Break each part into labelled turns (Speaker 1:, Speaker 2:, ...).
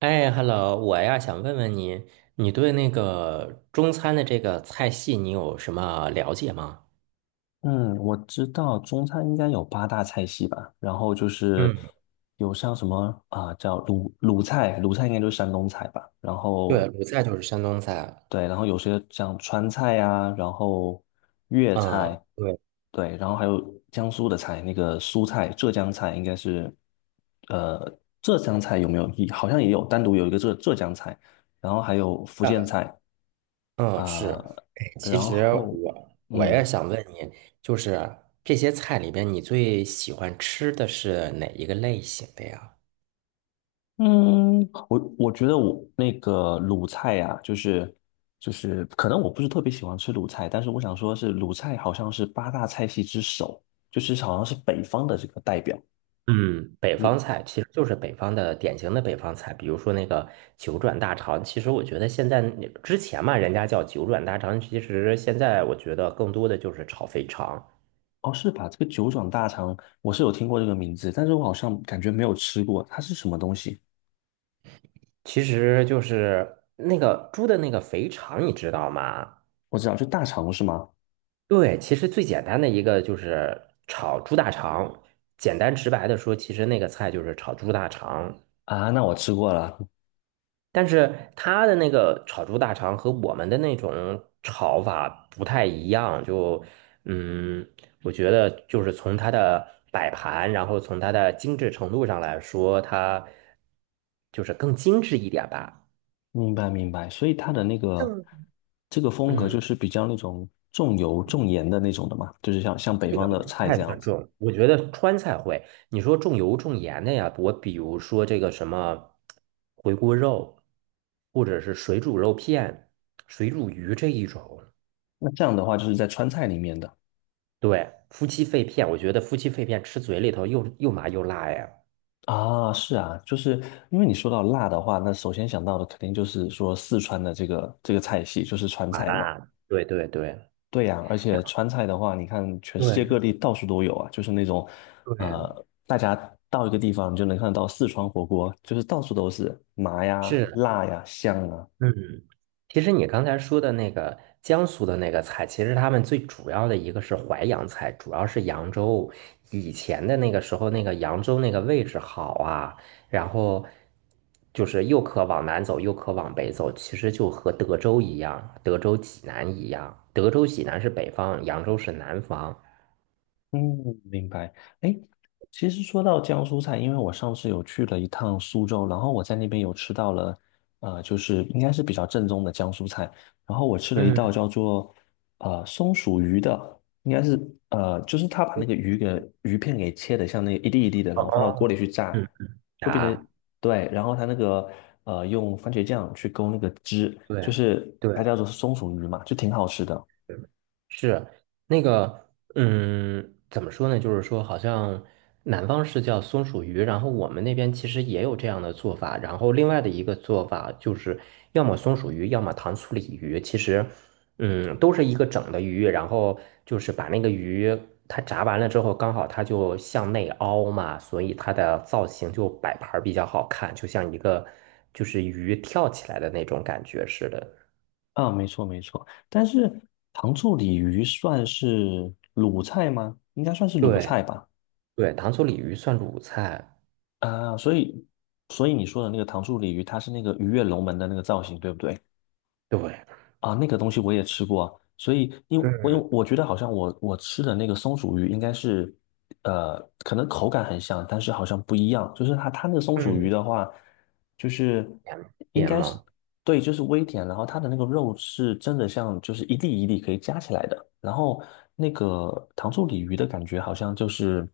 Speaker 1: 哎，hello，我想问问你，你对那个中餐的这个菜系你有什么了解吗？
Speaker 2: 嗯，我知道中餐应该有八大菜系吧，然后就是
Speaker 1: 嗯，
Speaker 2: 有像什么啊、叫鲁菜，鲁菜应该就是山东菜吧，然
Speaker 1: 对，
Speaker 2: 后
Speaker 1: 鲁菜就是山东菜。
Speaker 2: 对，然后有些像川菜呀、然后粤
Speaker 1: 嗯，
Speaker 2: 菜。
Speaker 1: 对，
Speaker 2: 对，然后还有江苏的菜，那个苏菜、浙江菜应该是，呃，浙江菜有没有？好像也有单独有一个浙江菜，然后还有福建菜
Speaker 1: 嗯，是。
Speaker 2: 啊、
Speaker 1: 哎，其
Speaker 2: 然
Speaker 1: 实
Speaker 2: 后
Speaker 1: 我也
Speaker 2: 嗯。
Speaker 1: 想问你，就是这些菜里边，你最喜欢吃的是哪一个类型的呀？
Speaker 2: 嗯，我觉得我那个鲁菜呀、就是可能我不是特别喜欢吃鲁菜，但是我想说是鲁菜好像是八大菜系之首，就是好像是北方的这个代表。
Speaker 1: 嗯，北
Speaker 2: 你
Speaker 1: 方菜其实就是北方的典型的北方菜，比如说那个九转大肠。其实我觉得现在你之前嘛，人家叫九转大肠，其实现在我觉得更多的就是炒肥肠，
Speaker 2: 哦，是吧？这个九转大肠我是有听过这个名字，但是我好像感觉没有吃过，它是什么东西？
Speaker 1: 其实就是那个猪的那个肥肠，你知道吗？
Speaker 2: 我知道，就大肠是吗？
Speaker 1: 对，其实最简单的一个就是炒猪大肠，简单直白的说，其实那个菜就是炒猪大肠。
Speaker 2: 啊，那我吃过了。
Speaker 1: 但是他的那个炒猪大肠和我们的那种炒法不太一样，嗯，我觉得就是从它的摆盘，然后从它的精致程度上来说，它就是更精致一点吧。
Speaker 2: 明白明白。所以它的那个这个风格
Speaker 1: 嗯，
Speaker 2: 就是比较那种重油重盐的那种的嘛，就是像北
Speaker 1: 这个
Speaker 2: 方
Speaker 1: 不
Speaker 2: 的菜
Speaker 1: 太
Speaker 2: 这样
Speaker 1: 算
Speaker 2: 子。
Speaker 1: 重，我觉得川菜会。你说重油重盐的呀，我比如说这个什么回锅肉，或者是水煮肉片、水煮鱼这一种。
Speaker 2: 那这样的话，就是在川菜里面的
Speaker 1: 对，夫妻肺片，我觉得夫妻肺片吃嘴里头又麻又辣呀，
Speaker 2: 啊，是啊，就是因为你说到辣的话，那首先想到的肯定就是说四川的这个菜系，就是川
Speaker 1: 麻
Speaker 2: 菜嘛。
Speaker 1: 辣，对对对
Speaker 2: 对呀，而且川菜的话，你看全世
Speaker 1: 对
Speaker 2: 界各地到处都有啊，就是那种，
Speaker 1: 对，
Speaker 2: 呃，大家到一个地方你就能看到四川火锅，就是到处都是麻呀、
Speaker 1: 是，
Speaker 2: 辣呀、香啊。
Speaker 1: 嗯，其实你刚才说的那个江苏的那个菜，其实他们最主要的一个是淮扬菜，主要是扬州以前的那个时候，那个扬州那个位置好啊，然后就是又可往南走，又可往北走，其实就和德州一样，德州济南一样，德州济南是北方，扬州是南方，
Speaker 2: 嗯，明白。哎，其实说到江苏菜，因为我上次有去了一趟苏州，然后我在那边有吃到了，就是应该是比较正宗的江苏菜。然后我吃了一道
Speaker 1: 嗯。
Speaker 2: 叫做松鼠鱼的，应该是就是他把那个鱼给鱼片给切的像那个一粒一粒的，然后放到锅里
Speaker 1: 哦，
Speaker 2: 去炸，
Speaker 1: 嗯，
Speaker 2: 会变成
Speaker 1: 答，
Speaker 2: 对，然后他那个用番茄酱去勾那个汁，
Speaker 1: 对
Speaker 2: 就
Speaker 1: 啊
Speaker 2: 是
Speaker 1: 对，
Speaker 2: 它叫做松鼠鱼嘛，就挺好吃的。
Speaker 1: 是那个，怎么说呢？就是说，好像南方是叫松鼠鱼，然后我们那边其实也有这样的做法。然后另外的一个做法就是，要么松鼠鱼，要么糖醋鲤鱼。其实，嗯，都是一个整的鱼，然后就是把那个鱼它炸完了之后，刚好它就向内凹嘛，所以它的造型就摆盘儿比较好看，就像一个就是鱼跳起来的那种感觉似的。
Speaker 2: 啊，没错没错，但是糖醋鲤鱼算是鲁菜吗？应该算是鲁
Speaker 1: 对
Speaker 2: 菜吧。
Speaker 1: 对，糖醋鲤鱼算鲁菜。
Speaker 2: 啊，所以所以你说的那个糖醋鲤鱼，它是那个鱼跃龙门的那个造型，对不对？
Speaker 1: 对，
Speaker 2: 啊，那个东西我也吃过啊，所以因为我因为
Speaker 1: 嗯
Speaker 2: 我觉得好像我吃的那个松鼠鱼应该是，呃，可能口感很像，但是好像不一样。就是它那个松鼠鱼
Speaker 1: 嗯，
Speaker 2: 的话，就是
Speaker 1: 两
Speaker 2: 应
Speaker 1: 点
Speaker 2: 该是
Speaker 1: 吗？
Speaker 2: 对，就是微甜，然后它的那个肉是真的像就是一粒一粒可以夹起来的，然后那个糖醋鲤鱼的感觉好像就是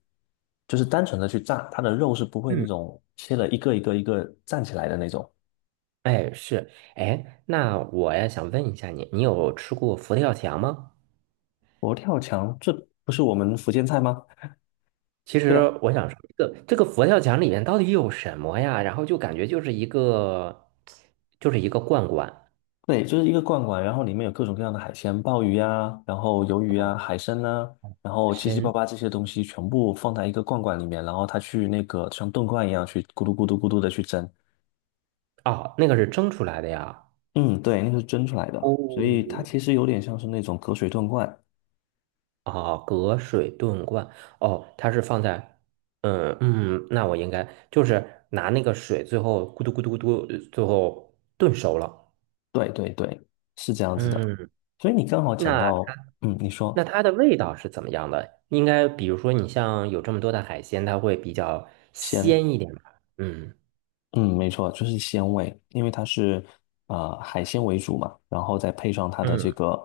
Speaker 2: 就是单纯的去炸，它的肉是不会那
Speaker 1: 嗯，
Speaker 2: 种切了一个站起来的那种。
Speaker 1: 哎是，哎，那我也想问一下你，你有吃过佛跳墙吗？
Speaker 2: 佛跳墙，这不是我们福建菜吗？
Speaker 1: 其
Speaker 2: 对
Speaker 1: 实
Speaker 2: 呀。
Speaker 1: 我想说，这个佛跳墙里面到底有什么呀？然后就感觉就是一个，就是一个罐罐，
Speaker 2: 对，就是一个罐罐，然后里面有各种各样的海鲜，鲍鱼呀，然后鱿鱼
Speaker 1: 哦，
Speaker 2: 呀，海参呐，然后七七八
Speaker 1: 身，
Speaker 2: 八这些东西全部放在一个罐罐里面，然后它去那个像炖罐一样去咕嘟咕嘟咕嘟的去蒸。
Speaker 1: 哦，那个是蒸出来的呀。
Speaker 2: 嗯，对，那是蒸出来的，所以它
Speaker 1: 哦，
Speaker 2: 其实有点像是那种隔水炖罐。
Speaker 1: 哦，隔水炖罐，哦，它是放在，嗯嗯，那我应该就是拿那个水，最后咕嘟咕嘟咕嘟，最后炖熟了。
Speaker 2: 对对对，是这样子的。
Speaker 1: 嗯，
Speaker 2: 所以你刚好讲
Speaker 1: 那
Speaker 2: 到，嗯，你说
Speaker 1: 那它的味道是怎么样的？应该比如说你像有这么多的海鲜，它会比较
Speaker 2: 先。
Speaker 1: 鲜一点吧？嗯
Speaker 2: 嗯，没错，就是鲜味，因为它是海鲜为主嘛，然后再配上它的这
Speaker 1: 嗯
Speaker 2: 个，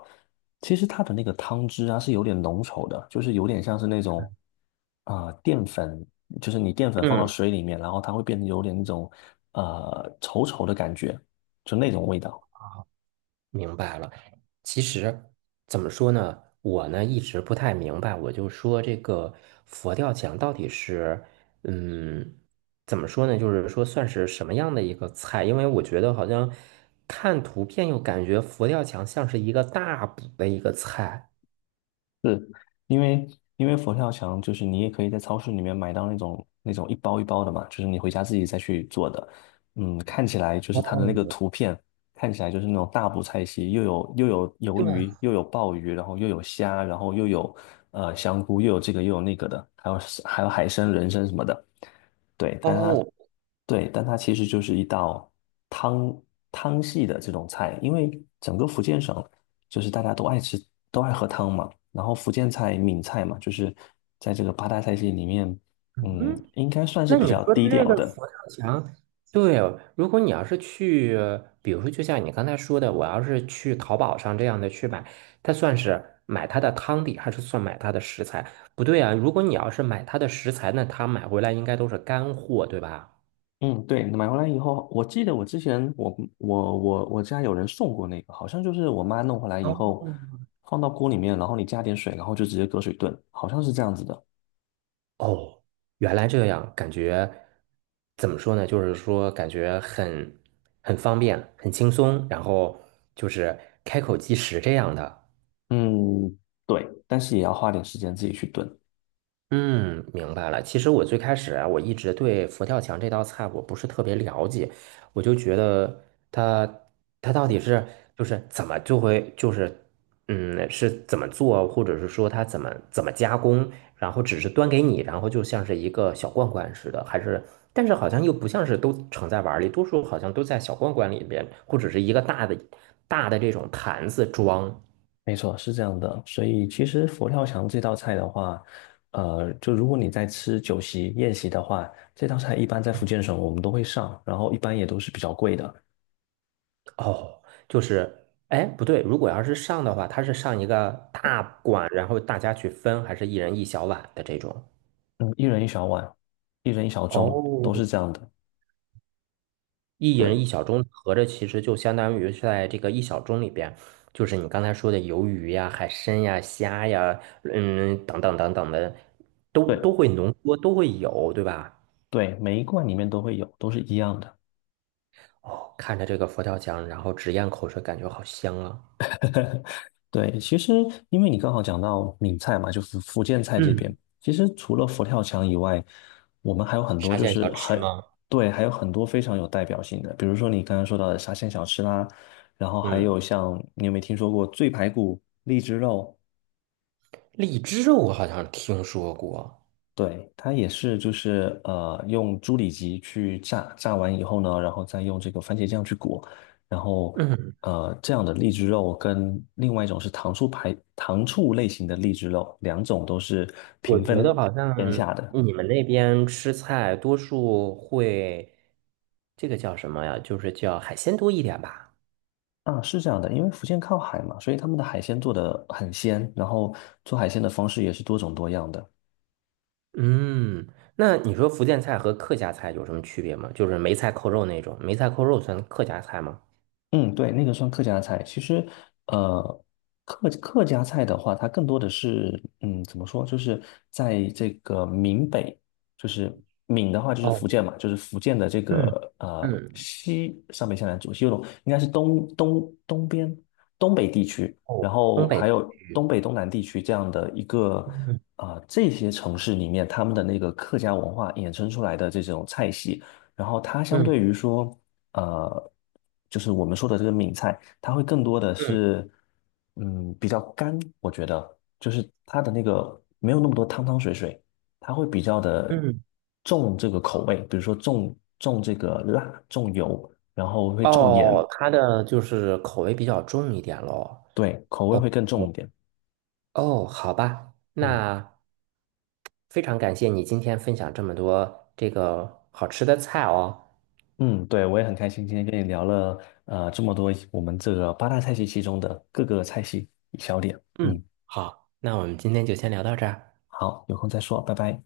Speaker 2: 其实它的那个汤汁啊是有点浓稠的，就是有点像是那种啊、淀粉，就是你淀粉放到
Speaker 1: 嗯，
Speaker 2: 水里面，然后它会变得有点那种稠稠的感觉，就那种味道。
Speaker 1: 明白了。其实怎么说呢，我呢一直不太明白，我就说这个佛跳墙到底是嗯怎么说呢？就是说算是什么样的一个菜？因为我觉得好像看图片又感觉佛跳墙像是一个大补的一个菜。
Speaker 2: 是因为佛跳墙就是你也可以在超市里面买到那种那种一包一包的嘛，就是你回家自己再去做的。嗯，看起来就是它的那个图
Speaker 1: 哦，
Speaker 2: 片，看起来就是那种大补菜系，又有鱿
Speaker 1: 对，
Speaker 2: 鱼，又有鲍鱼，然后又有虾，然后又有香菇，又有这个又有那个的，还有海参、人参什么的。对，但它
Speaker 1: 哦，
Speaker 2: 对，但它其实就是一道汤汤系的这种菜，因为整个福建省。就是大家都爱吃，都爱喝汤嘛。然后福建菜、闽菜嘛，就是在这个八大菜系里面，嗯，
Speaker 1: 嗯。
Speaker 2: 应该算是
Speaker 1: 那
Speaker 2: 比
Speaker 1: 你
Speaker 2: 较
Speaker 1: 说的
Speaker 2: 低
Speaker 1: 这
Speaker 2: 调
Speaker 1: 个
Speaker 2: 的。
Speaker 1: 佛跳墙，对哦，如果你要是去，比如说就像你刚才说的，我要是去淘宝上这样的去买，它算是买它的汤底，还是算买它的食材？不对啊，如果你要是买它的食材，那它买回来应该都是干货，对吧？
Speaker 2: 嗯，对，买回来以后，我记得我之前我家有人送过那个，好像就是我妈弄回来以
Speaker 1: 哦，
Speaker 2: 后，放到锅里面，然后你加点水，然后就直接隔水炖，好像是这样子的。
Speaker 1: 哦，原来这样，感觉怎么说呢？就是说感觉很很方便，很轻松，然后就是开口即食这样的。
Speaker 2: 嗯，对，但是也要花点时间自己去炖。
Speaker 1: 嗯，明白了。其实我最开始啊，我一直对佛跳墙这道菜我不是特别了解，我就觉得它它到底是就是怎么就会就是是怎么做，或者是说它怎么加工，然后只是端给你，然后就像是一个小罐罐似的，还是但是好像又不像是都盛在碗儿里，多数好像都在小罐罐里边，或者是一个大的大的这种坛子装。
Speaker 2: 没错，是这样的。所以其实佛跳墙这道菜的话，呃，就如果你在吃酒席宴席的话，这道菜一般在福建省我们都会上，然后一般也都是比较贵的，
Speaker 1: 哦，就是，哎，不对，如果要是上的话，它是上一个大碗，然后大家去分，还是一人一小碗的这种？
Speaker 2: 嗯，一人一小碗，一人一小盅，
Speaker 1: 哦，
Speaker 2: 都是这样的。
Speaker 1: 一人一
Speaker 2: 对
Speaker 1: 小盅，合着其实就相当于是在这个一小盅里边，就是你刚才说的鱿鱼呀、海参呀、虾呀，嗯，等等等等的，都
Speaker 2: 对
Speaker 1: 会浓缩，都会有，对吧？
Speaker 2: 对，每一罐里面都会有，都是一样的。
Speaker 1: 哦，看着这个佛跳墙，然后直咽口水，感觉好香啊。
Speaker 2: 对，其实因为你刚好讲到闽菜嘛，就是福建菜这
Speaker 1: 嗯，
Speaker 2: 边，其实除了佛跳墙以外，我们还有很多
Speaker 1: 沙
Speaker 2: 就
Speaker 1: 县小
Speaker 2: 是
Speaker 1: 吃
Speaker 2: 很，
Speaker 1: 吗？
Speaker 2: 对，还有很多非常有代表性的，比如说你刚刚说到的沙县小吃啦，然后还
Speaker 1: 嗯，
Speaker 2: 有像你有没有听说过醉排骨、荔枝肉？
Speaker 1: 荔枝我好像听说过。
Speaker 2: 对，它也是，就是用猪里脊去炸，炸完以后呢，然后再用这个番茄酱去裹，然后
Speaker 1: 嗯，
Speaker 2: 这样的荔枝肉跟另外一种是糖醋类型的荔枝肉，两种都是
Speaker 1: 我
Speaker 2: 平
Speaker 1: 觉得
Speaker 2: 分
Speaker 1: 好像
Speaker 2: 天下的。
Speaker 1: 你们那边吃菜多数会，这个叫什么呀？就是叫海鲜多一点吧。
Speaker 2: 啊，是这样的，因为福建靠海嘛，所以他们的海鲜做的很鲜，然后做海鲜的方式也是多种多样的。
Speaker 1: 嗯，那你说福建菜和客家菜有什么区别吗？就是梅菜扣肉那种，梅菜扣肉算客家菜吗？
Speaker 2: 嗯，对，那个算客家菜。其实，呃，客家菜的话，它更多的是，嗯，怎么说，就是在这个闽北，就是闽的话就是
Speaker 1: 哦，
Speaker 2: 福建嘛，就是福建的这
Speaker 1: 嗯
Speaker 2: 个
Speaker 1: 嗯，
Speaker 2: 西上北下南左西右东，应该是东边东北地区，
Speaker 1: 哦，
Speaker 2: 然
Speaker 1: 东
Speaker 2: 后
Speaker 1: 北，
Speaker 2: 还有东北东南地区这样的一个
Speaker 1: 嗯
Speaker 2: 啊、这些城市里面，他们的那个客家文化衍生出来的这种菜系。然后它相
Speaker 1: 嗯
Speaker 2: 对于说，呃，就是我们说的这个闽菜，它会更多的
Speaker 1: 嗯
Speaker 2: 是，嗯，比较干，我觉得，就是它的那个没有那么多汤汤水水，它会比较的
Speaker 1: 嗯，
Speaker 2: 重这个口味，比如说重这个辣，重油，然后会重盐，
Speaker 1: 哦，它的就是口味比较重一点喽。
Speaker 2: 对，口味
Speaker 1: 哦
Speaker 2: 会更重一点。
Speaker 1: 哦，好吧，
Speaker 2: 嗯
Speaker 1: 那非常感谢你今天分享这么多这个好吃的菜哦。
Speaker 2: 嗯，对，我也很开心今天跟你聊了这么多我们这个八大菜系其中的各个菜系小点。
Speaker 1: 嗯，
Speaker 2: 嗯，
Speaker 1: 好，那我们今天就先聊到这儿。
Speaker 2: 好，有空再说，拜拜。